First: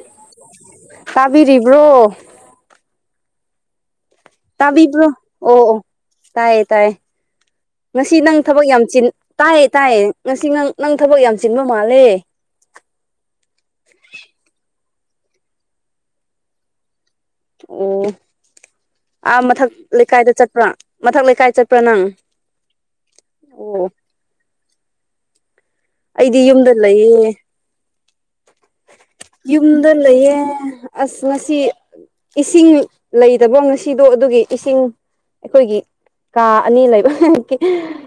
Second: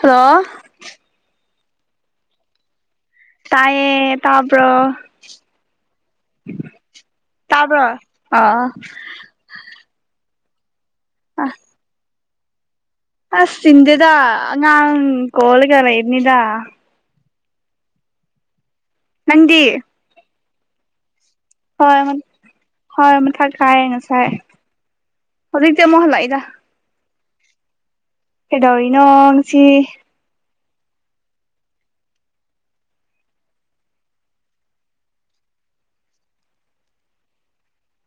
Hello ꯇꯥꯕꯤꯔꯤꯕ꯭ꯔꯣ ꯇꯥꯏꯌꯦ ꯇꯥꯕ꯭ꯔꯣ ꯇꯥꯕꯤꯕ꯭ꯔꯣ ꯑꯣ ꯑꯣ ꯇꯥꯏꯌꯦ ꯇꯥꯏꯌꯦ ꯇꯥꯕ꯭ꯔꯣ ꯉꯁꯤ ꯅꯪ ꯊꯕꯛ ꯑ ꯌꯥꯝ ꯆꯤꯟ ꯇꯥꯏꯌꯦ ꯇꯥꯏꯌꯦ ꯉꯁꯤ ꯅꯪ ꯅꯪ ꯊꯕꯛ ꯌꯥꯝ ꯆꯤꯟꯕ ꯃꯥꯜꯂꯦ ꯑꯁ ꯁꯤꯟꯗꯦꯗꯥ ꯑꯉꯥꯟ ꯀꯣꯜꯂꯒ ꯂꯩꯕꯅꯤꯗ ꯑꯣ ꯑꯥ ꯅꯪꯗꯤ ꯃꯊꯛ ꯂꯩꯀꯥꯏꯗ ꯆꯠꯄ꯭ꯔꯥ ꯃꯊꯛ ꯂꯩꯀꯥꯏ ꯆꯠꯄ꯭ꯔꯥ ꯍꯣꯏ ꯅꯪ ꯍꯣꯏ ꯃꯊꯛ ꯀꯥꯏ ꯑꯣ ꯉꯁꯥꯏ ꯍꯧꯖꯤꯛꯇꯤ ꯑꯃꯨꯛ ꯍꯜꯂꯛꯏꯗ ꯑꯩꯗꯤ ꯌꯨꯝꯗ ꯂꯩꯌꯦ ꯀꯩꯗꯧꯔꯤꯅꯣ ꯉꯁꯤ ꯌꯨꯝꯗ ꯂꯩꯌꯦ ꯑꯁ ꯉꯁꯤ ꯏꯁꯤꯡ ꯂꯩꯇꯕꯣ ꯉꯁꯤꯗꯣ ꯑꯗꯨꯒꯤ ꯏꯁꯤꯡ ꯑꯩꯈꯣꯏꯒꯤ ꯀꯥ ꯑꯅꯤ ꯂꯩꯕ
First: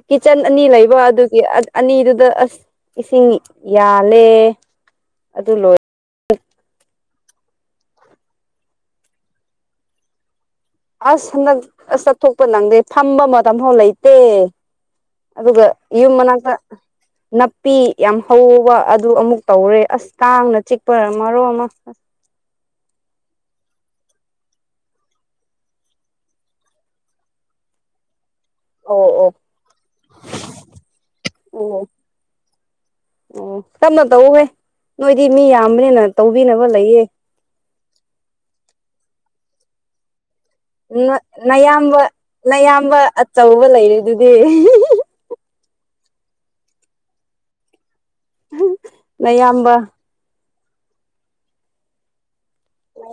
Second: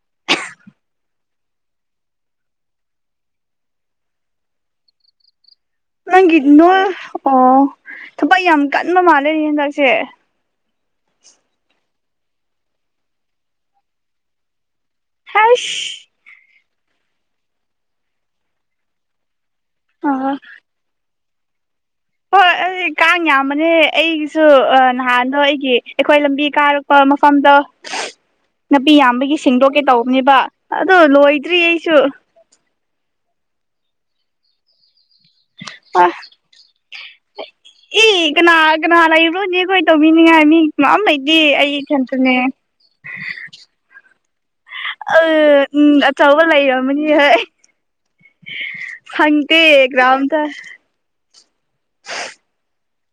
ꯀꯤꯠꯆꯟ ꯑꯅꯤ ꯂꯩꯕ ꯑꯗꯨꯒꯤ ꯑꯅꯤꯗꯨꯗ ꯑꯁ ꯏꯁꯤꯡ ꯌꯥꯜꯂꯦ ꯑꯗꯨ ꯂꯣꯏ ꯅꯪꯒꯤ ꯅꯣꯢ ꯑꯣ ꯊꯨꯕꯛ ꯌꯥꯝ ꯀꯟꯕ ꯃꯥꯜꯂꯦꯅꯦ ꯍꯥꯟꯗꯥꯛꯁꯦ ꯑꯁ ꯍꯟꯗꯛ ꯑꯁ ꯆꯠꯊꯣꯛꯄ ꯅꯪꯗꯦ ꯐꯝꯕ ꯃꯇꯝ ꯐꯥꯎ ꯂꯩꯇꯦ ꯑꯗꯨꯒ ꯌꯨꯝ ꯍꯩꯁ ꯃꯅꯥꯛꯇ ꯅꯥꯄꯤ ꯌꯥꯝ ꯍꯧꯕ ꯑꯗꯨ ꯑꯃꯨꯛ ꯇꯧꯔꯦ ꯑ ꯑꯁ ꯀꯥꯡꯅ ꯆꯤꯛꯄ ꯃꯔꯣꯟ ꯑꯃ ꯑꯁ ꯍꯣꯏ ꯑꯩ ꯀꯥꯡ ꯌꯥꯝꯕꯅꯦ ꯑꯩꯒꯤꯁꯨ ꯅꯍꯥꯟꯗꯣ ꯑꯩꯒꯤ ꯑꯩꯈꯣꯏ ꯂꯝꯕꯤ ꯀꯥꯔꯛ ꯄ ꯃꯐꯝꯗ‌ꯣ ꯅꯥꯄꯤ ꯑꯣ ꯑꯣ ꯌꯥꯝꯕꯒꯤ ꯁꯦꯡꯗꯣꯛꯀꯦ ꯇꯧꯕꯅꯦꯕ ꯑꯗꯨ ꯂꯣꯏꯗ꯭ꯔꯤ ꯑꯣ ꯑꯩꯁꯨ ꯑꯣ ꯇꯞꯅ ꯇꯧꯋ‌ꯣꯍ‌ꯦ ꯅꯣꯏꯗꯤ ꯃꯤ ꯌꯥꯝꯕꯅꯦꯅ ꯇꯧꯕꯤꯅꯕ ꯂꯩꯌꯦ ꯏ ꯀꯅꯥ ꯀꯅꯥ ꯂꯩꯕꯔꯣꯅꯦ ꯑꯩꯈꯣꯢ ꯇꯧꯕꯤꯅꯤꯉꯥꯢ ꯃꯤ ꯀꯅꯥꯝ ꯂꯩꯇꯦ ꯑꯩ ꯅꯌꯥꯝꯕ ꯏꯊꯟꯇꯅꯦ ꯅꯌꯥꯝꯕ ꯑꯆꯧꯕ ꯂꯩꯔꯤꯗꯨꯗꯤ ꯑ ꯎꯝ ꯑꯆꯧꯕ ꯂꯩꯔꯝꯃꯅꯤ ꯍꯣꯏ ꯐꯪꯇꯦ ꯅꯌꯥꯝꯕ ꯒꯔꯧꯟꯗ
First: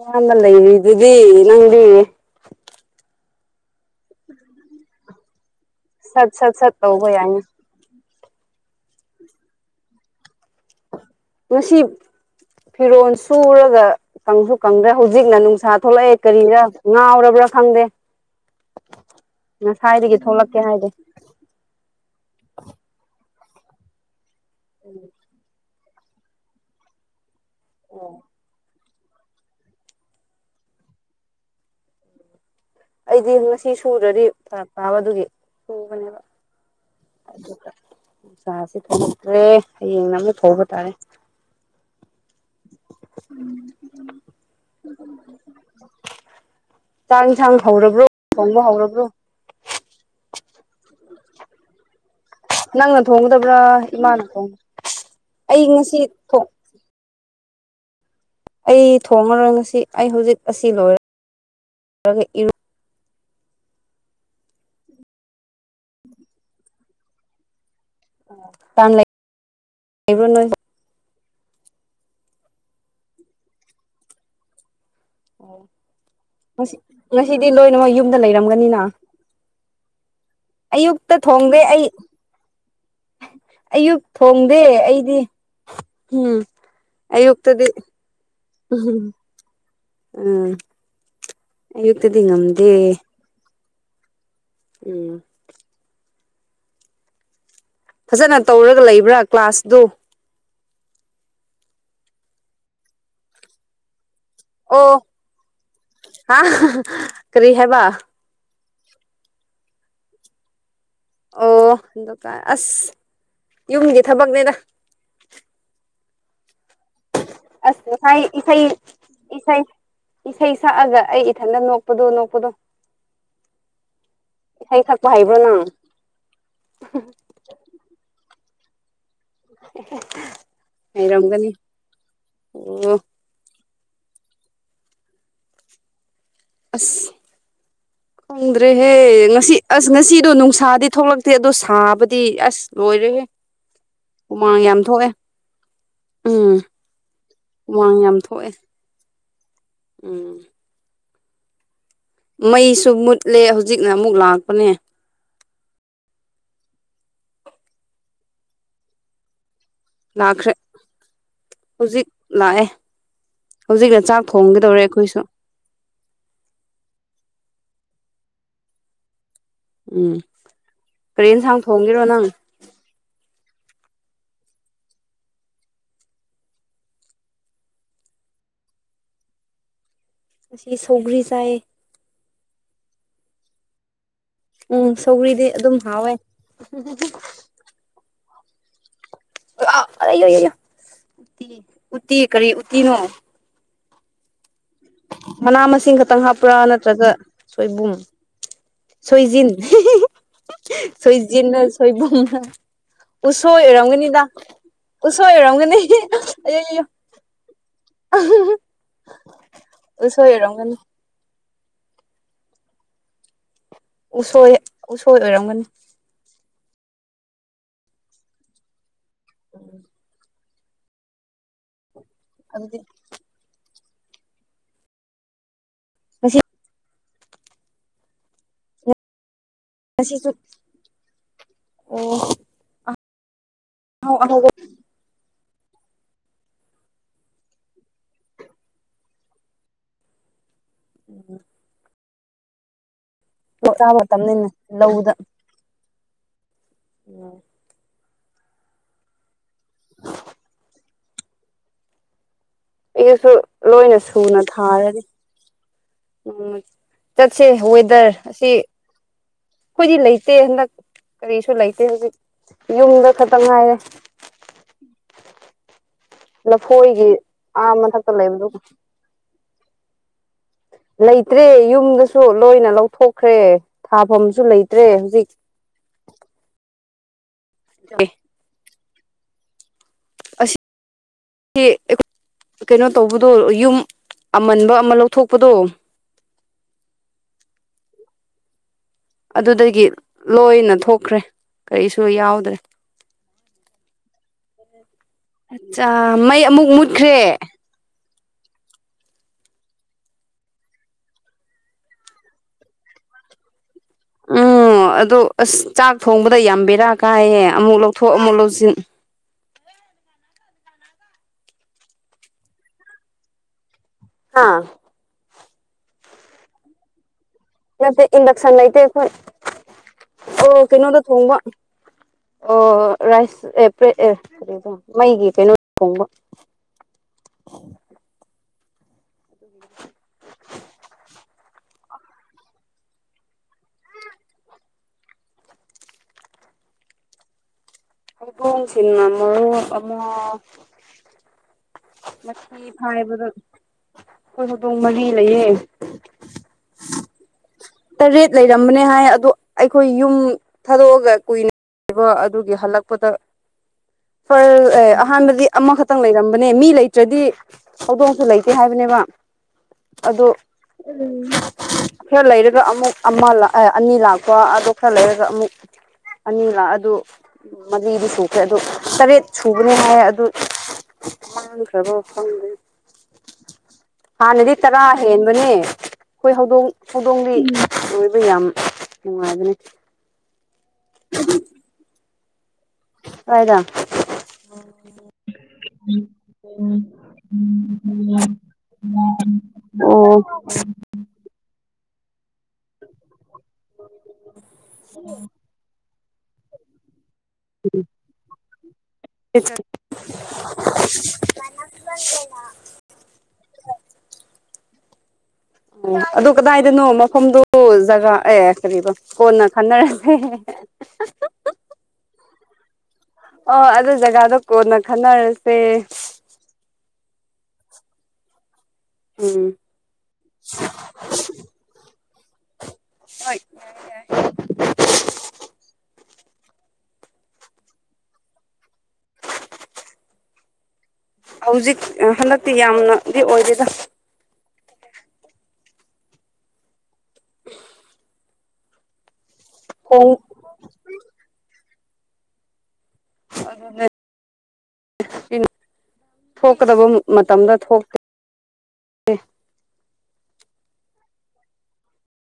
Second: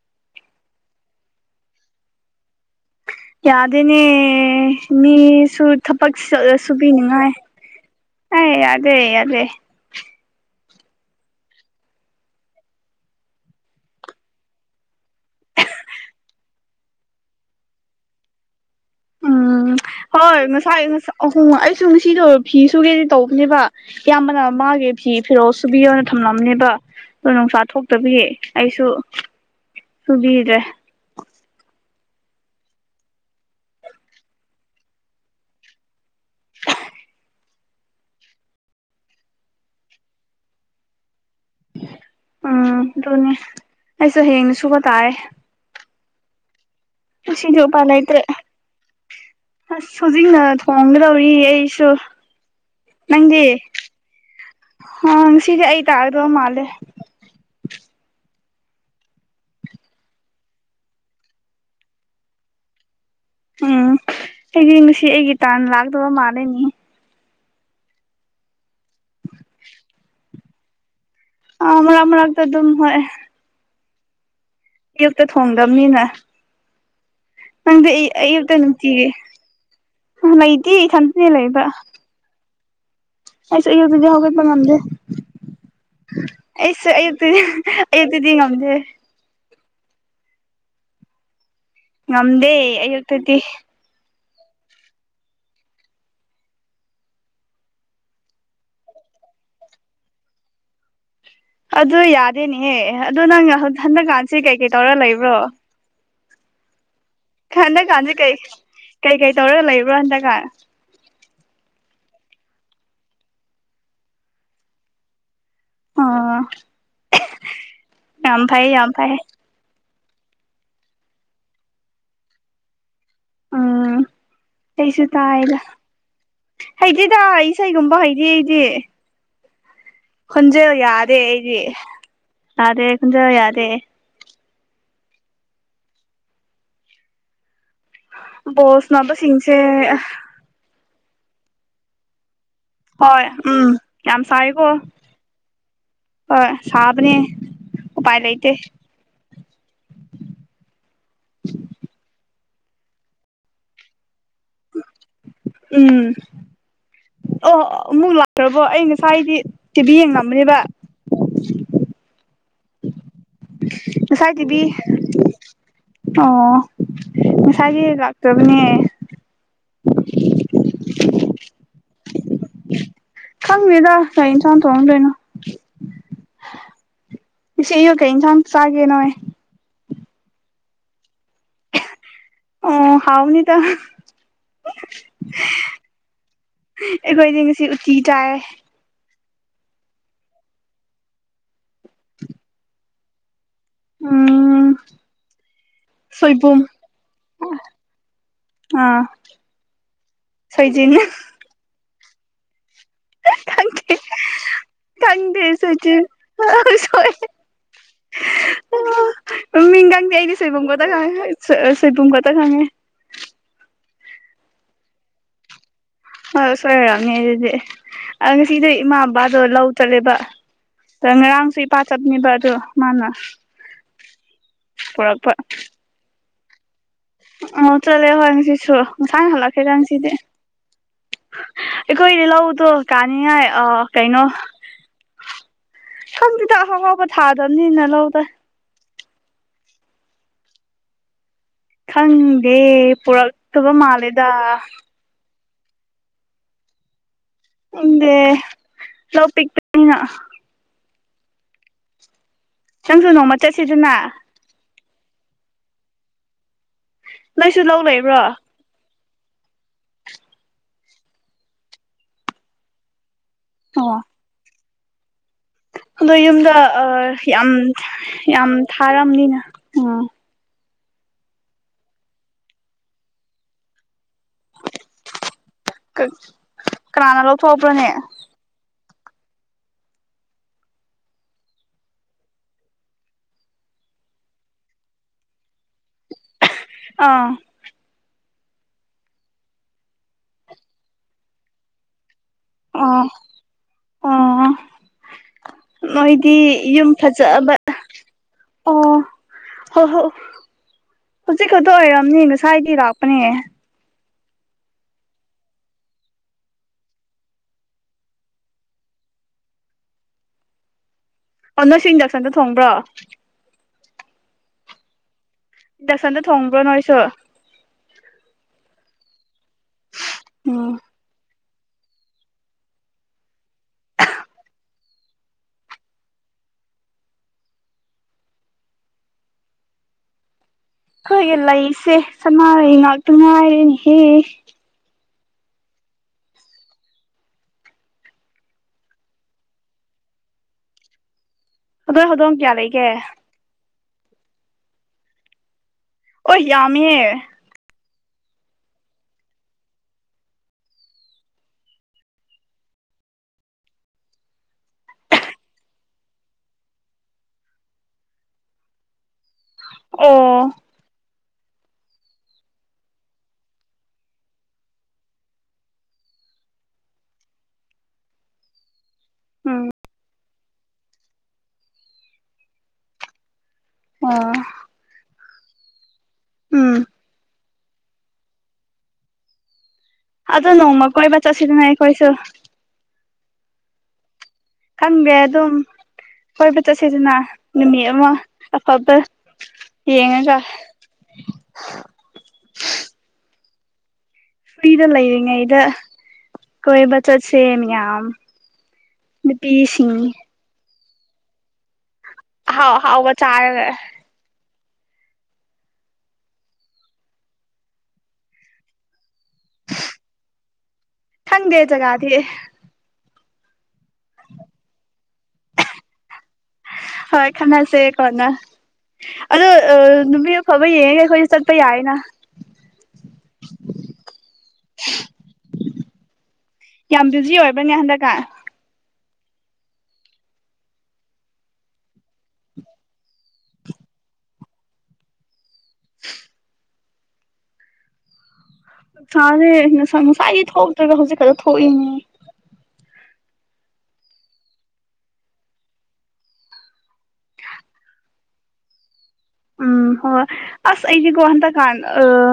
ꯑꯍꯥꯟꯕ ꯂꯩꯔꯤꯗꯨꯗꯤ ꯅꯪꯗꯤ ꯌꯥꯗꯦꯅꯦ ꯃꯤꯁꯨ ꯊꯕꯛꯁꯤ ꯁꯠ ꯁꯠ ꯆꯠꯂ ꯁꯠ ꯇꯧꯕ ꯁꯨꯕꯤꯅꯤꯉꯥꯏ ꯌꯥꯏꯅꯤ ꯍꯥꯏ ꯌꯥꯗꯦ ꯌꯥꯗꯦ ꯉꯁꯤ ꯐꯤꯔꯣꯜ ꯁꯨꯔꯒ ꯀꯪꯁꯨ ꯀꯪꯗ꯭ꯔꯦ ꯍꯧꯖꯤꯛꯅ ꯅꯨꯡꯁꯥ ꯊꯣꯛꯂꯛꯑꯦ ꯀꯔꯤꯔꯥ ꯉꯥꯎꯔꯕ꯭ꯔꯥ ꯈꯪꯗꯦ ꯉꯁꯥꯏꯗꯒꯤ ꯊꯣꯛꯂꯛꯀꯦ ꯍꯥꯏꯗ‌ꯦ ꯑꯍꯣ ꯑꯩꯁꯨ ꯉꯁꯤꯗ ꯐꯤ ꯁꯨꯒꯦꯗꯤ ꯇꯧꯕꯅꯦꯕ ꯏꯌꯥꯝꯕꯅ ꯃꯥꯒꯦ ꯐꯤ ꯐꯤꯔꯣꯜ ꯁꯨꯕꯤꯌꯣꯅ ꯊꯝꯂꯝꯅꯦꯕ ꯑꯗꯣ ꯅꯨꯡꯁꯥ ꯊꯣꯛꯇꯕꯤꯌꯦ ꯑꯩꯁꯨ ꯁꯨꯕꯤꯗ꯭ꯔꯦ ꯑꯩꯗꯤ ꯉꯁꯤ ꯁꯨꯗ꯭ꯔꯗꯤ ꯐꯔꯛ ꯇꯥꯕꯗꯨꯒꯤ ꯁꯨꯕꯅꯦꯕ [inaudible] ꯅꯨꯡꯁꯥꯁꯦ ꯊꯣꯡꯂꯛꯇ꯭ꯔꯦ ꯍꯌꯦꯡꯅ ꯑꯃꯛ ꯐꯧꯕ ꯇꯥꯔꯦ ꯎꯝ ꯑꯗꯨꯅꯦ ꯑꯩꯁꯨ ꯍꯌꯦꯡꯅ ꯁꯨꯕ ꯇꯥꯔꯦ ꯆꯥꯛ ꯏꯟꯁꯥꯡ ꯉꯁꯤꯗꯤ ꯎꯄꯥꯏ ꯍꯧꯔꯕ꯭ꯔꯣ ꯂꯩꯇ꯭ꯔꯦ ꯊꯣꯡꯕ ꯍꯧꯔꯕ꯭ꯔꯣ ꯑꯁ ꯍꯧꯖꯤꯛꯅ ꯊꯣꯡꯒꯗꯧꯔꯤ ꯑꯩꯁꯨ꯫ ꯅꯪꯅ ꯅꯪꯗꯤ ꯊꯣꯡꯒꯗꯕ꯭ꯔꯥ ꯏꯃꯥꯅ ꯊꯣꯡꯕ ꯑꯥ ꯉꯁꯤꯗꯤ ꯑꯩ ꯉꯁꯤ ꯇꯥꯒꯗꯧꯕ ꯊꯣꯡ ꯃꯥꯜꯂꯦ꯫ ꯑꯩ ꯊꯣꯉꯔꯣꯏ ꯉꯁꯤ ꯑꯩ ꯍꯧꯖꯤꯛ ꯑꯁꯤ ꯂꯣꯏꯔꯒ ꯏꯔꯨ꯫ ꯎꯝ ꯑꯩꯗꯤ ꯉꯁꯤ ꯑꯩꯒꯤ ꯇꯥꯟ ꯂꯥꯛꯇꯕ ꯃꯥꯜꯂꯦꯅꯦꯍꯦ꯫ ꯇꯥꯟ ꯂꯩ ꯂꯩꯕ꯭ꯔꯣ ꯅꯣꯏꯕꯣ꯫ ꯑꯥ ꯃꯔꯥꯛ ꯃꯔꯥꯛ ꯗ ꯑꯗꯨꯝ ꯍꯣꯢ꯫ ꯑꯌꯨꯛꯇ ꯊꯣꯡꯗꯝꯅꯤꯅ꯫ ꯉꯁꯤ ꯉꯁꯤꯗꯤ ꯂꯣꯏꯅꯃꯛ ꯌꯨꯝꯗ ꯑꯌꯨꯛꯇ ꯂꯩꯔꯝꯒꯅꯤꯅ꯫ ꯅꯨꯡꯇꯤꯒꯤ ꯂꯩꯇꯦ ꯑꯌꯨꯛꯇ ꯏꯊꯟꯇꯅꯦ ꯊꯣꯡꯗꯦ ꯂꯩꯕ ꯑꯩ꯫ ꯑꯩꯁꯨ ꯑꯌꯨꯛ ꯑꯌꯨꯛꯇꯗꯤ ꯍꯧꯒꯠꯄ ꯊꯣꯡꯗꯦ ꯉꯝꯗꯦ ꯑꯩꯗꯤ꯫ ꯎꯝ ꯑꯌꯨꯛꯇꯗꯤ ꯑꯌꯨꯛꯇꯗꯤ ꯉꯝꯗꯦ ꯍꯨꯝ ꯑꯝ ꯉꯝꯗꯦ ꯑꯌꯨꯛꯇꯗꯤ꯫ ꯎꯝ꯫ ꯐꯖꯅ ꯇꯧꯔꯒ ꯂꯩꯕ꯭ꯔꯥ ꯀ꯭ꯂꯥꯁꯗꯨ꯫ ꯑꯗꯨ ꯌꯥꯗꯦꯅꯦꯍꯦ ꯑꯗꯣ ꯅꯪ ꯍꯟꯗꯛꯀꯥꯟꯁꯦ ꯀꯩꯀꯩ ꯇꯧꯔ ꯂꯩꯕ꯭ꯔꯣ꯫ ꯑꯍꯥꯍꯥ ꯍꯟꯗꯛꯀꯥꯟꯁꯤ ꯀꯩ ꯀꯩꯀꯩ ꯇꯧꯔꯒ ꯂꯩꯕ꯭ꯔꯣ ꯍꯟꯗꯛꯀꯥꯟ꯫ ꯑꯣ ꯍꯟꯗꯛꯀꯥꯟ ꯑꯁ ꯌꯨꯝꯒꯤ ꯊꯕꯛꯅꯦꯗ꯫ ꯑꯥ꯫ ꯑꯁ ꯉꯁꯥꯏ ꯏꯁꯩ ꯏꯁꯩ ꯏꯁꯩ ꯁꯛꯑꯒ ꯑꯩ ꯏꯊꯟꯗ ꯅꯣꯛꯄꯗꯣ ꯅꯣꯛꯄꯗꯣ꯫ ꯎꯝ ꯏꯁꯩ ꯁꯛꯄ ꯍꯥꯏꯕ꯭ꯔꯣ ꯅꯪ꯫ ꯍꯩꯇꯦꯗꯥ ꯏꯁꯩꯒꯨꯝꯕ ꯍꯩꯇꯦ ꯑꯩꯗꯤ꯫ [unintelligible] ꯈꯣꯟꯖꯦꯜ ꯌꯥꯗꯦ ꯍꯩꯔꯝꯒꯅꯤ ꯑꯩꯗꯤ ꯌꯥꯗꯦ ꯑꯣ ꯈꯣꯟꯖꯦꯜ ꯌꯥꯗꯦ꯫ ꯑꯁ ꯕꯣꯜ ꯈꯪꯗ꯭ꯔꯦꯍꯦ ꯉꯁꯤ ꯁꯥꯟꯅꯕꯁꯤꯡꯁꯦ ꯑꯁ ꯉꯁꯤꯗꯣ ꯅꯨꯡꯁꯥꯗꯤ ꯊꯣꯛꯂꯛ ꯇꯦ ꯑꯗꯨ ꯁꯥꯕꯗꯤ ꯑꯁ ꯂꯣꯏꯔꯦꯍꯦ ꯍꯣꯏ ꯎꯝ ꯌꯥꯝ ꯍꯨꯃꯥꯡ ꯁꯥꯏꯀꯣ ꯌꯥꯝ ꯊꯣꯛꯑꯦ꯫ ꯍꯣꯏ ꯎꯝ ꯁꯥꯕꯅꯦ ꯍꯨꯃꯥꯡ ꯌꯥꯝ ꯎꯄꯥꯏ ꯊꯣꯛꯑꯦ ꯂꯩꯇꯦ ꯎꯝ꯫ ꯃꯩꯁꯨ ꯃꯨꯠꯂꯦ ꯍꯧꯖꯤꯛꯅ ꯑꯃꯨꯛ ꯂꯥꯛꯄꯅꯦ꯫ ꯎꯝ ꯑꯣ ꯑꯃꯨꯛ ꯂꯥꯛꯈ꯭ꯔꯕꯣ ꯑꯩ ꯉꯁꯥꯏꯗꯤ ꯇꯤꯚꯤ ꯂꯥꯛꯈ꯭ꯔꯦ ꯌꯦꯡꯉꯝꯕꯅꯦꯕ꯫ ꯍꯧꯖꯤꯛ ꯂꯥꯛꯑꯦ ꯍꯧꯖꯤꯛꯅ ꯆꯥꯛ ꯉꯁꯥꯏ ꯇꯤꯚꯤ ꯊꯣꯡꯒꯗꯧꯔꯦ ꯑꯈꯣꯏꯁꯨ꯫ ꯑꯣ ꯉꯁꯥꯏꯒꯤ ꯂꯥꯛꯇꯕꯅꯦ꯫ ꯎꯝ ꯀꯔꯤ ꯑꯦꯟꯁꯥꯡ ꯊꯣꯡꯒꯦꯔꯣ ꯅꯪ꯫ ꯈꯪꯗꯦꯗ ꯀꯔꯤ ꯏꯟꯁꯥꯡ ꯊꯣꯡꯗꯣꯏꯅꯣ꯫ ꯉꯁꯤ ꯑꯌꯨꯛ ꯀꯩ ꯏꯟꯁꯥꯡ ꯆꯥꯒꯦ ꯅꯣꯏ꯫ ꯉꯁꯤ ꯁꯧꯒ꯭ꯔꯤ ꯆꯥꯏꯌꯦ꯫ ꯑꯣ ꯍꯥꯎꯅꯤꯗ꯫ ꯎꯝ ꯁꯧꯒ꯭ꯔꯤꯗꯤ ꯑꯗꯨꯝ ꯍꯥꯎꯋꯦ ꯀꯤ ꯇꯥꯏꯌꯦ꯫ [unintelligible] ꯑ ꯎ [unintelligible] ꯎꯇꯤ ꯀꯔꯤ ꯎꯇꯤ ꯅꯣ ꯎꯝ꯫ ꯃꯅꯥ ꯃꯁꯤꯡ ꯈꯛꯇꯪ ꯁꯣꯏꯕꯨꯝ ꯍꯥꯞꯄ꯭ꯔꯥ ꯅꯠꯇ꯭ꯔꯒ ꯁꯣꯏꯕꯨꯝ꯫ ꯑꯥ ꯁꯣꯏꯖꯤꯟ [unintelligible] ꯁꯣꯏꯖꯤꯟ ꯁꯣꯏꯖꯤꯟ ꯅ ꯁꯣꯏꯕꯨꯝ꯫ ꯎꯁꯣꯏ ꯈꯪꯗꯦ ꯑꯣꯏꯔꯝꯒꯅꯤꯗ ꯎꯁꯣꯏ ꯈꯪꯗꯦ ꯑꯣꯏꯔꯝꯒꯅꯤ ꯑꯌꯣ ꯁꯣꯏꯖꯤꯟ ꯌꯣ ꯌꯣ꯫ ꯁꯣꯏ ꯃꯃꯤꯡ ꯈꯪꯗꯦ ꯎꯁꯣꯏ ꯑꯩꯗꯤ ꯁꯣꯏꯕꯨꯝ ꯑꯣꯏꯔꯝꯒꯅꯤ ꯈꯛꯇꯪ ꯁꯣꯢ ꯑ ꯁꯣꯢꯕꯨꯝ ꯈꯇꯪ ꯍꯥꯢꯕꯅꯤ ꯎꯁꯣꯏ ꯎꯁꯣꯏ ꯑꯣꯏꯔꯝꯒꯅꯤ꯫ ꯍꯣꯏ ꯎꯁꯣꯏ ꯑꯣꯢꯔꯝꯅꯤ ꯑꯗꯨꯗꯤ ꯑ ꯉꯁꯤꯗꯤ ꯏꯃꯥ ꯕꯥꯗꯣ ꯂꯧ ꯆꯠꯂꯦꯕ꯫ ꯉꯔꯥꯡꯁꯨ ꯏꯄꯥ ꯆꯠꯄꯅꯦꯕ ꯑꯗꯨ ꯑꯗꯨꯗꯤ ꯃꯥꯅ ꯄꯣꯔꯛꯄ꯫ ꯉꯁꯤ꯫ ꯑꯥ ꯆꯠꯂꯦ ꯍꯣꯏ ꯉꯁꯤꯁꯨ ꯉꯥꯁꯥꯏ ꯍꯜꯂꯛ꯫ ꯍꯩꯔꯥꯡꯁꯤꯗꯤ ꯉꯁꯤꯁꯨ ꯑꯣ ꯑꯩꯈꯣꯏꯗꯤ ꯂꯧꯗꯣ ꯀꯥꯅꯤꯡꯉꯥꯏ ꯑ꯫ ꯑꯍꯥꯎ ꯀꯩꯅꯣ ꯑꯍꯥꯎ ꯈꯪꯗꯦꯗ ꯑꯍꯥꯎꯍꯥꯎꯕ ꯊꯥꯗꯕꯅꯤꯅ ꯂꯧꯗ꯫ ꯎꯝ꯫ ꯈꯪꯗꯦ ꯄꯨꯔꯛꯇꯕ ꯃꯥꯜꯂꯦꯗ꯫ ꯍꯧꯗ꯫ [unintelligible] ꯎꯝ꯫ ꯈꯪꯗꯦ ꯂꯧ ꯄꯤꯛꯄꯅꯤꯅ꯫ ꯅꯪꯁꯨ ꯑꯩꯒꯤꯁꯨ ꯅꯣꯡꯃ ꯆꯠꯁꯤꯗꯅ ꯂꯣꯏꯅ ꯁꯨꯅ ꯊꯥꯔꯅꯤ꯫ ꯎꯝ ꯆꯠꯁꯦ ꯅꯣꯏꯁꯨ ꯂꯧ ꯋꯦꯗꯔ ꯂꯩꯕ꯭ꯔꯣ ꯑꯁꯤ꯫ ꯑꯩꯈꯣꯏꯗꯤ ꯂꯩꯇꯦ ꯍꯟꯗꯛ ꯀꯔꯤꯁꯨ ꯂꯩꯇꯦ ꯍꯧꯖꯤꯛ ꯌꯨꯝꯗ ꯈꯛꯇ ꯉꯥꯏꯔꯦ꯫ ꯑꯣ ꯑꯗꯣ ꯌꯨꯝꯗ ꯑ ꯂꯐꯣꯏꯒꯤ ꯌꯥꯝ ꯑꯥ ꯃꯊꯛꯇ ꯌꯥꯝ ꯂꯩꯕꯗꯨ ꯊꯥꯔꯝꯅꯤꯅ ꯎꯝ꯫ ꯂꯩꯇ꯭ꯔꯦ ꯌꯨꯝꯗꯁꯨ ꯂꯣꯏꯅ ꯂꯧꯊꯣꯛꯈ꯭ꯔꯦ ꯊꯥꯐꯝꯁꯨ ꯂꯩꯇ꯭ꯔꯦ ꯍꯧꯖꯤꯛ꯫ ꯀꯛ ꯀꯅꯥꯅ ꯂꯧꯊꯣꯛꯄ꯭ꯔꯣꯅꯦ꯫ ꯑꯁꯤ꯫ ꯁꯤ ꯑꯩꯈꯣꯏ ꯀꯩꯅꯣ ꯇꯧꯕꯗꯣ ꯌꯨꯝ ꯑꯃꯟꯕ ꯑꯃ ꯂꯧꯊꯣꯛꯄꯗꯣ꯫ ꯑꯥ꯫ ꯑꯗꯨꯗꯒꯤ ꯂꯣꯏꯅ ꯊꯣꯛꯈ꯭ꯔꯦ ꯀꯔꯤꯁꯨ ꯌꯥꯎꯗ꯭ꯔꯦ꯫ ꯑꯣꯥ ꯑꯥ ꯑꯠꯆꯥ ꯅꯣꯏꯗꯤ ꯃꯩ ꯑꯃꯨꯛ ꯌꯨꯝ ꯃꯨꯠꯈ꯭ꯔꯦ ꯐꯖꯕ꯫ ꯑꯣ ꯍꯣ ꯍꯧ꯫ ꯍꯧꯖꯤꯛ ꯈꯛꯇ ꯑꯣꯏꯔꯝꯅꯤ ꯉꯁꯥꯏꯒꯤ ꯂꯥꯛꯄꯅꯦ꯫ ꯎꯝ ꯑꯗꯣ ꯑꯁ ꯆꯥꯛ ꯊꯣꯡꯕꯗ ꯌꯥꯝ ꯕꯦꯔꯥ ꯀꯥꯏꯌꯦ ꯑꯃꯨꯛ ꯂꯧꯊꯣꯛ ꯑꯃꯨꯛ ꯂꯧꯁꯤꯟ꯫ ꯑꯣ ꯅꯣꯢꯁꯤ ꯏꯟꯗꯛꯁꯟꯗ ꯊꯣꯡꯕ꯭ꯔꯣ꯫ ꯍꯥ ꯏꯟꯗꯛꯁꯟꯗ ꯊꯣꯡꯕ꯭ꯔꯣ ꯅꯣꯏꯁꯨ꯫ ꯅꯠꯇꯦ ꯏꯟꯗꯛꯁꯟ ꯂꯩꯇꯦ ꯑꯩꯈꯣꯏ ꯑꯣ ꯎꯝ ꯀꯩꯅꯣꯗ ꯊꯣꯡꯕ꯫ ꯑꯣ ꯔꯥꯏꯁ ꯑꯦ ꯄꯔꯦꯛ ꯑꯦ ꯃꯩꯒꯤ ꯀꯩꯅꯣꯗ ꯊꯣꯡꯕ꯫ ꯈꯣꯏꯒꯤꯂꯩ ꯁꯦ꯫ ꯁꯅꯔꯩ ꯉꯥꯛꯇꯉꯥꯏꯔꯅꯦ ꯍꯦ꯫ ꯍꯧꯗꯣꯡ ꯁꯤꯡꯅ ꯃꯔꯣꯟ ꯑꯃ꯫ ꯑꯗꯣꯢ ꯍꯧꯗꯣꯡ ꯀꯌꯥ ꯂꯩꯒꯦ꯫ ꯑꯈꯣꯏ ꯍꯧꯗꯣꯡ ꯃꯔꯤ ꯂꯩꯌꯦ꯫ ꯑꯣꯢ ꯌꯥꯝꯃꯤꯍꯦ꯫ ꯇꯔꯦꯠ ꯂꯩꯔꯝꯕꯅꯦ ꯍꯥꯏ ꯑꯗꯣ ꯑꯩꯈꯣꯏ ꯌꯨꯝ ꯊꯥꯗꯣꯛꯑꯒ ꯀꯨꯏꯅ꯫ ꯕ ꯑꯗꯨꯒꯤ ꯍꯜꯂꯛꯄꯗ ꯐꯔꯦ ꯑꯦ ꯑꯍꯥꯟꯕꯗꯤ ꯑꯃꯈꯛꯇꯪ ꯂꯩꯔꯝ ꯕꯅꯦ ꯃꯤ ꯂꯩꯇ꯭ꯔꯗꯤ ꯍꯧꯗꯣꯡꯁꯨ ꯂꯩꯇꯦ ꯍꯥꯏꯕꯅꯦꯕ ꯑꯣ ꯑꯗꯣ꯫ ꯎꯝ ꯈꯔ ꯂꯩꯔꯒ ꯑꯃꯨꯛ ꯑꯃ ꯂꯥꯛꯑꯦ ꯑꯅꯤ ꯂꯥꯛꯄ ꯑꯗꯣ ꯈꯔ ꯂꯩꯔꯒ ꯑꯃꯨꯛ꯫ ꯑꯅꯤꯂ ꯑꯗꯨ ꯃꯔꯤꯗꯤ ꯁꯨꯈ꯭ꯔꯦ ꯑꯗꯨ ꯇꯔꯦꯠ ꯎꯝ ꯁꯨꯕꯅꯦ ꯍꯥꯏꯌꯦ ꯑꯗꯨ꯫ ꯃꯥꯡꯈꯔꯕꯔ ꯑꯣ ꯍꯟꯅꯗꯤ꯫ ꯇꯔꯥ ꯍꯦꯟꯕꯅꯦ ꯑꯩꯈꯣꯏ ꯍꯧꯗꯣꯡ ꯎꯝ ꯍꯧꯗꯣꯡꯂꯤ ꯑꯗꯨ ꯌꯥꯝ ꯅꯨꯡꯉꯥꯏꯕꯅꯦ꯫ ꯑꯗꯣ ꯅꯣꯡꯃ ꯀꯣꯏꯕ ꯆꯠꯁꯤꯗꯅ ꯑꯩꯈꯣꯏꯁꯨ꯫ ꯀꯥꯏꯗ꯫ ꯈꯪꯒꯦ ꯑꯗꯨꯝ ꯀꯣꯏꯕ ꯆꯠꯁꯦꯗꯅ ꯅꯨꯃꯤꯠ ꯑꯃ꯫ ꯑꯐꯥꯕ ꯑꯣ ꯌꯦꯡꯉꯒ꯫ ꯐ꯭ꯔꯤꯗ ꯂꯩꯔꯤꯉꯩꯗ ꯀꯣꯏꯕ꯫ ꯆꯠꯁꯦ ꯃꯌꯥꯝ ꯅꯨꯄꯤꯁꯤꯡ꯫ [unintelligible] ꯍꯥꯎ ꯍꯥꯎꯕ ꯆꯥꯔꯒ ꯑꯣ ꯑꯗꯨ ꯀꯗꯥꯏꯗꯅꯣ ꯃꯐꯝꯗꯨ ꯖꯒꯥ ꯑꯦ ꯀꯔꯤꯑꯕ ꯀꯣꯟꯅ ꯈꯟꯅꯔꯁꯦ ꯊꯪꯗꯦ ꯖꯒꯥꯗꯤ ꯑꯣ ꯑꯗꯨ ꯖꯒꯥꯗꯣ ꯀꯣꯟꯅ ꯈꯟꯅꯔꯁꯦ ꯍꯣꯏ ꯈꯟꯅꯁꯦ ꯀꯣꯅ ꯎꯝ ꯑꯗꯣ ꯅꯨꯄꯤ ꯑꯐꯕ ꯌꯦꯡꯉꯒ ꯑꯩꯈꯣꯏꯁꯨ ꯆꯠ ꯇꯨ ꯌꯥꯏꯅ ꯍꯣꯏ ꯌꯥꯝ ꯕꯤꯖꯤ ꯑꯣꯏꯕ꯭ꯔꯅꯦ ꯍꯟꯗꯛꯀꯥꯟ ꯍꯧꯖꯤꯛ ꯍꯟꯗꯛꯇꯤ ꯌꯥꯝꯅꯗꯤ ꯑꯣꯏꯗꯦꯗ [inaudible] ꯎꯝ [inaudible] ꯁꯥꯔꯦ ꯉꯁꯥꯏꯒꯤ ꯊꯣꯛꯇ꯭ꯔꯒ ꯍꯧꯖꯤꯛ ꯈꯛꯇ ꯊꯣꯛꯏꯅꯦ ꯑꯗꯨ ꯊꯣꯛꯀꯗꯧꯕ ꯃꯇꯝꯗꯣ ꯊꯣꯛ ꯎꯝ ꯍꯣꯢ ꯑꯁ ꯑꯩꯗꯤꯀꯣ ꯍꯟꯗꯥꯛꯒꯥꯟ ꯑꯥ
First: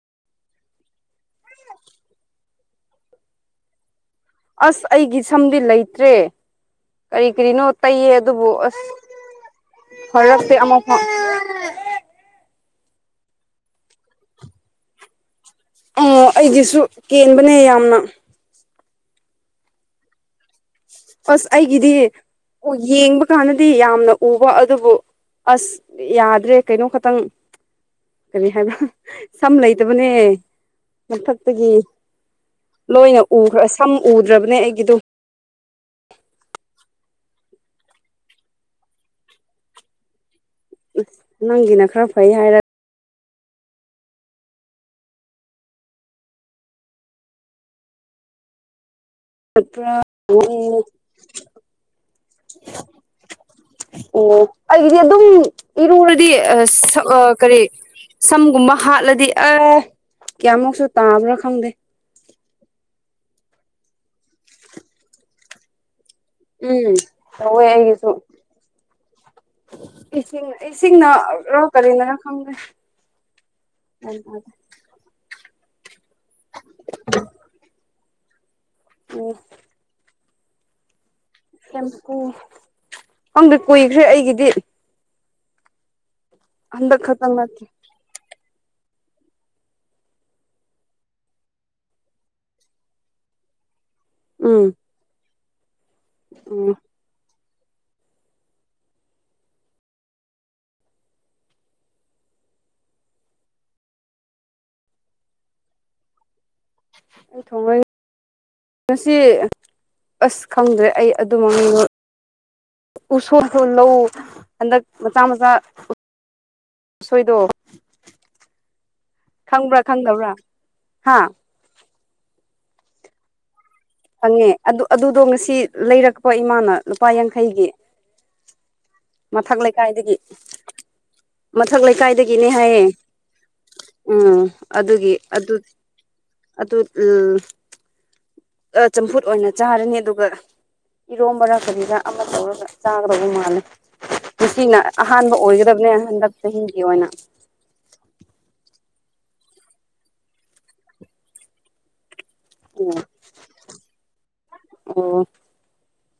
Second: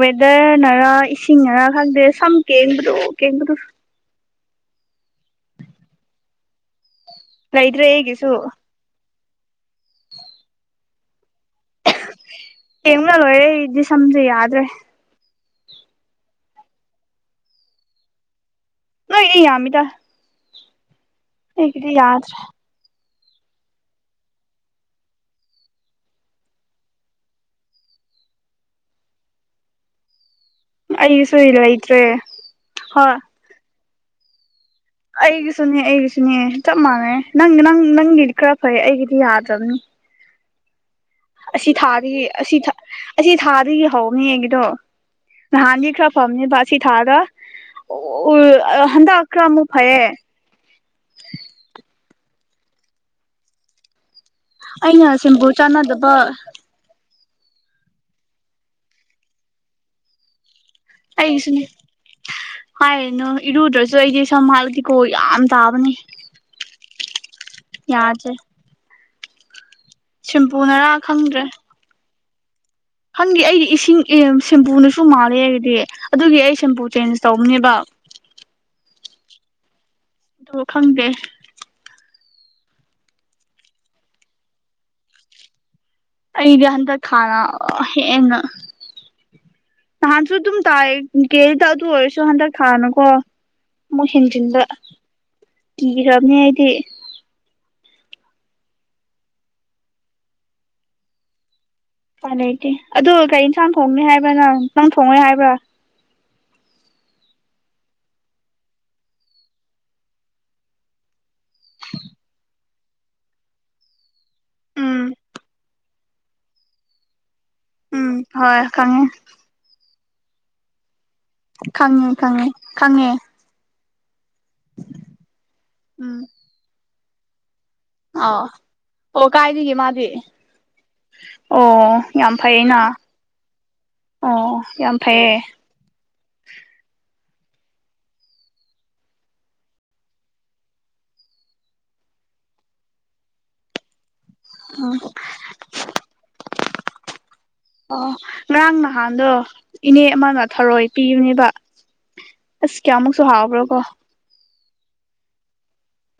ꯋꯦꯗꯔꯅꯔꯥ ꯏꯁꯤꯡꯅꯔꯥ ꯈꯪꯗꯦ ꯁꯝ ꯀꯦꯡꯕꯗꯨ ꯀꯦꯡꯕꯗꯨ ꯑꯁ ꯑꯩꯒꯤ ꯁꯝꯗꯤ ꯂꯩꯇ꯭ꯔꯦ ꯀꯔꯤ ꯀꯔꯤꯅꯣ ꯂꯩꯇ꯭ꯔꯦ ꯇꯩꯌꯦ ꯑꯩꯒꯤꯁꯨ ꯑꯗꯨꯕꯨ ꯑꯁ ꯄꯨꯔꯛꯇꯦ ꯑꯃꯐꯥꯎ ꯀꯦꯟꯕꯅ ꯂꯣꯏꯔꯦ ꯑꯩꯒꯤꯗꯤ ꯁꯝꯖꯦ ꯌꯥꯗ꯭ꯔꯦ ꯑꯣ ꯑꯩꯒꯤꯁꯨ ꯀꯦꯟꯕꯅꯦ ꯌꯥꯝꯅ ꯅꯣꯏꯒꯤꯗꯤ ꯌꯥꯝꯃꯤꯗ ꯑꯁ ꯑꯩꯒꯤꯗꯤ ꯌꯦꯡꯕ ꯀꯥꯟꯗꯗꯤ ꯌꯥꯝꯅ ꯎꯕ ꯑꯗꯨꯕꯨ ꯑꯁ ꯌꯥꯗ꯭ꯔꯦ ꯀꯩꯅꯣ ꯈꯇꯪ ꯀꯔꯤ ꯍꯥꯏꯕ꯭ꯔꯥ ꯁꯝ ꯂꯩꯇꯕꯅꯦ ꯑꯩꯒꯤꯁꯨ ꯃꯊꯛꯇꯒꯤ ꯂꯩꯇ꯭ꯔꯦ ꯍꯣꯏ ꯂꯣꯏꯅ ꯎꯈ꯭ꯔ ꯁꯝ ꯎꯗ꯭ꯔꯕꯅꯦ ꯑꯩꯒꯤꯗꯣ ꯑꯩꯒꯤꯁꯨꯅꯦ ꯑꯩꯒꯤꯁꯨꯅꯦ ꯆꯞ ꯃꯥꯟꯅꯩ ꯅꯪ ꯅꯪ ꯅꯪꯒꯤꯗꯤ ꯈꯔ ꯐꯩ ꯑꯩꯒꯤꯗꯤ ꯌꯥꯗ꯭ꯔꯕꯅꯦ ꯑꯁꯤ ꯅꯪꯒꯤꯅ ꯈꯔ ꯊꯥꯗꯤ ꯐꯩ ꯑꯁꯤ ꯍꯥꯏꯔ ꯑꯁꯤ ꯊꯥꯗꯒꯤ ꯍꯧꯅꯤ ꯑꯩꯒꯤꯗꯣ ꯅꯍꯥꯟꯗꯤ ꯈꯔ ꯐꯕꯅꯦꯕ ꯑꯁꯤ ꯊꯥꯗ ꯎ ꯍꯥꯟꯗꯥꯛ ꯇꯄ꯭ꯔ [unintelligible] ꯎꯝ ꯑꯣ ꯑꯩꯒꯤꯗꯤ ꯑꯩꯅ ꯑꯗꯨꯝ ꯁꯦꯝꯄꯨ ꯆꯥꯟꯅꯗꯕ ꯏꯔꯨꯔꯗꯤ ꯀꯔꯤ ꯁꯝꯒꯨꯝꯕ ꯍꯥꯠꯂꯗꯤ ꯑꯦ ꯀꯌꯥꯃꯨꯛ ꯑꯩꯒꯤꯁꯨꯅꯦ ꯍꯥꯏꯅꯨ ꯏꯔꯨꯗ꯭ꯔꯁꯨ ꯑꯩꯗꯤ ꯁꯝ ꯍꯠꯂꯗꯤꯀꯣ ꯌꯥꯝ ꯇꯥꯕꯅꯦ ꯎꯝ ꯇꯧꯋꯦ ꯑꯩꯒꯤꯁꯨ ꯌꯥꯗ꯭ꯔꯦ ꯏꯁꯤꯡ ꯁꯦꯝꯄꯨꯅꯔꯥ ꯏꯁꯤꯡꯅ ꯔꯣ ꯀꯔꯤꯅꯔꯣ ꯈꯪꯗꯦ ꯍꯪꯗꯦ ꯑꯩꯗꯤ ꯏꯁꯤꯡ ꯁꯦꯝꯄꯨꯅꯁꯨ ꯃꯥꯜꯂꯦ ꯑꯩꯗꯤ ꯑꯗꯨꯒꯤ ꯑꯩ ꯁꯦꯝꯄꯨ ꯆꯦꯟꯖ ꯇꯧꯕꯅꯦꯕ ꯑꯝ ꯑꯣ ꯈꯪꯗꯦ ꯁꯦꯝꯄꯨ ꯈꯪꯗꯦ ꯀꯨꯏꯈ꯭ꯔꯦ ꯑꯩꯒꯤꯗꯤ ꯑꯩꯗꯤ ꯍꯥꯟꯗꯥꯛ ꯍꯟꯗꯛ ꯈꯛꯇꯪ ꯊꯥꯅ ꯅꯠꯇꯦ ꯍꯦꯟꯅ ꯅꯍꯥꯟꯁꯨ ꯑꯗꯨꯝ ꯇꯥꯏꯑꯦ ꯀꯦꯔꯤ [unintelligible] ꯑꯗꯨ ꯑꯣꯏꯔꯁꯨ ꯍꯟꯗꯛ ꯊꯥꯅꯒꯣ ꯑꯃꯨꯛ ꯍꯦꯟꯖꯤꯟꯕ ꯎꯝ ꯀꯤꯈ꯭ꯔꯕꯅꯦ ꯑꯩꯗꯤ ꯎꯝ ꯎꯄꯥꯢ ꯂꯩꯩꯇꯦ ꯑꯗꯣ ꯀꯔꯤ ꯌꯦꯟꯁꯥꯡ ꯊꯣꯡꯅꯤ ꯍꯥꯏꯕ ꯅꯪ ꯊꯣꯡꯉꯣꯢ ꯍꯥꯏꯕ꯭ꯔꯥ ꯑꯩ ꯊꯣꯡꯉꯣꯢ ꯉꯁꯤ ꯑꯁ ꯑꯩ ꯈꯪꯗ꯭ꯔꯦ ꯑꯩ ꯑꯗꯨ ꯃꯃꯤꯡꯗꯣ ꯎꯁꯣꯢꯁꯨ ꯂꯧ ꯍꯟꯗꯛ ꯎꯝ ꯃꯆꯥ ꯃꯆꯥ ꯎꯁꯣꯏꯗꯣ ꯎꯝ ꯍꯣꯏ ꯈꯪꯉꯦ ꯈꯪꯕ꯭ꯔꯥ ꯈꯪꯗꯕ꯭ꯔꯥ ꯍꯥ ꯈꯪꯉꯦ ꯈꯪꯉꯦ ꯈꯪꯉꯦ ꯈꯪꯉꯦ ꯑꯗꯨ ꯑꯗꯨꯗꯣ ꯉꯁꯤ ꯎꯝ ꯂꯩꯔꯛꯄ ꯏꯃꯥꯅ ꯂꯨꯄꯥ ꯌꯥꯡꯈꯩꯒꯤ ꯑꯣ ꯑꯣ ꯃꯥꯊꯛ ꯀꯥꯏꯗꯒꯤ ꯃꯥꯗꯤ ꯂꯩꯀꯥꯏꯗꯒꯤ ꯃꯥꯊꯛ ꯑꯣ ꯌꯥꯝ ꯂꯩꯀꯥꯏꯗꯒꯤꯅꯦ ꯐꯩꯌꯦꯅ ꯍꯥꯏꯌꯦ ꯎꯝ ꯑꯣ ꯌꯥꯝ ꯑꯗꯨꯒꯤ ꯐꯩꯌꯦ ꯑꯗꯨ ꯑꯗꯨ ꯎꯜ ꯑꯥ ꯆꯝꯐꯨꯠ ꯑꯣꯏꯅ ꯆꯥꯔꯅꯤ ꯑꯗꯨꯒ ꯏꯔꯣꯝꯕꯔꯥ ꯀꯔꯤꯔ ꯑꯃ ꯇꯧꯔꯒ ꯆꯥꯒꯗꯧꯕ ꯃꯥꯜꯂꯦ ꯉꯁꯤꯅ ꯑꯍꯥꯟꯕ ꯑꯣꯏꯒꯗꯕꯅꯦ ꯍꯟꯗꯛ ꯆꯍꯤꯒꯤ ꯑꯣꯏꯅ ꯑꯣ ꯉꯔꯥꯡ ꯅꯍꯥꯟꯗꯣ ꯏꯅꯦ ꯑꯃꯅ ꯊꯔꯣꯏ ꯄꯤꯕꯅꯦꯕ ꯑꯁ ꯎꯝ ꯀꯌꯥꯃꯨꯛꯁꯨ ꯍꯥꯎꯒ꯭ꯔꯥꯕ ꯑꯣ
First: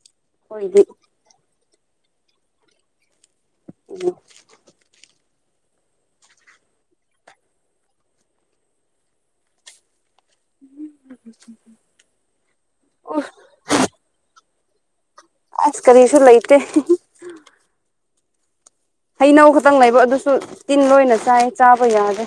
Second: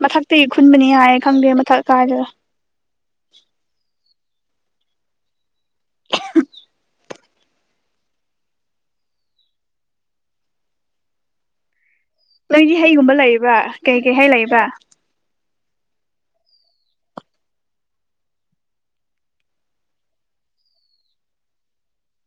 ꯃꯥꯊꯛꯇꯒꯤ ꯍꯣꯏꯗꯤ ꯈꯨꯟꯕꯅꯦ ꯍꯥꯏꯌꯦ ꯈꯪꯗꯦ ꯃꯊꯛ ꯀꯥꯏꯗꯥꯔ [unintelligible] [unintelligible] ꯅꯣꯏꯗꯤ ꯍꯩꯒꯨꯝꯕ ꯎ ꯂꯩꯕ꯭ꯔꯥ ꯀꯩ ꯀꯩ ꯍꯩ ꯂꯩꯕ ꯑꯁ ꯀꯔꯤꯁꯨ ꯂꯩꯇꯦ [unintelligible] ꯍꯩꯅꯧ ꯈꯛꯇꯪ ꯂꯩꯕ ꯑꯗꯨꯁꯨ ꯇꯤꯟ ꯂꯣꯏꯅ ꯆꯥꯏꯌꯦ ꯆꯥꯕ ꯌꯥꯗꯦ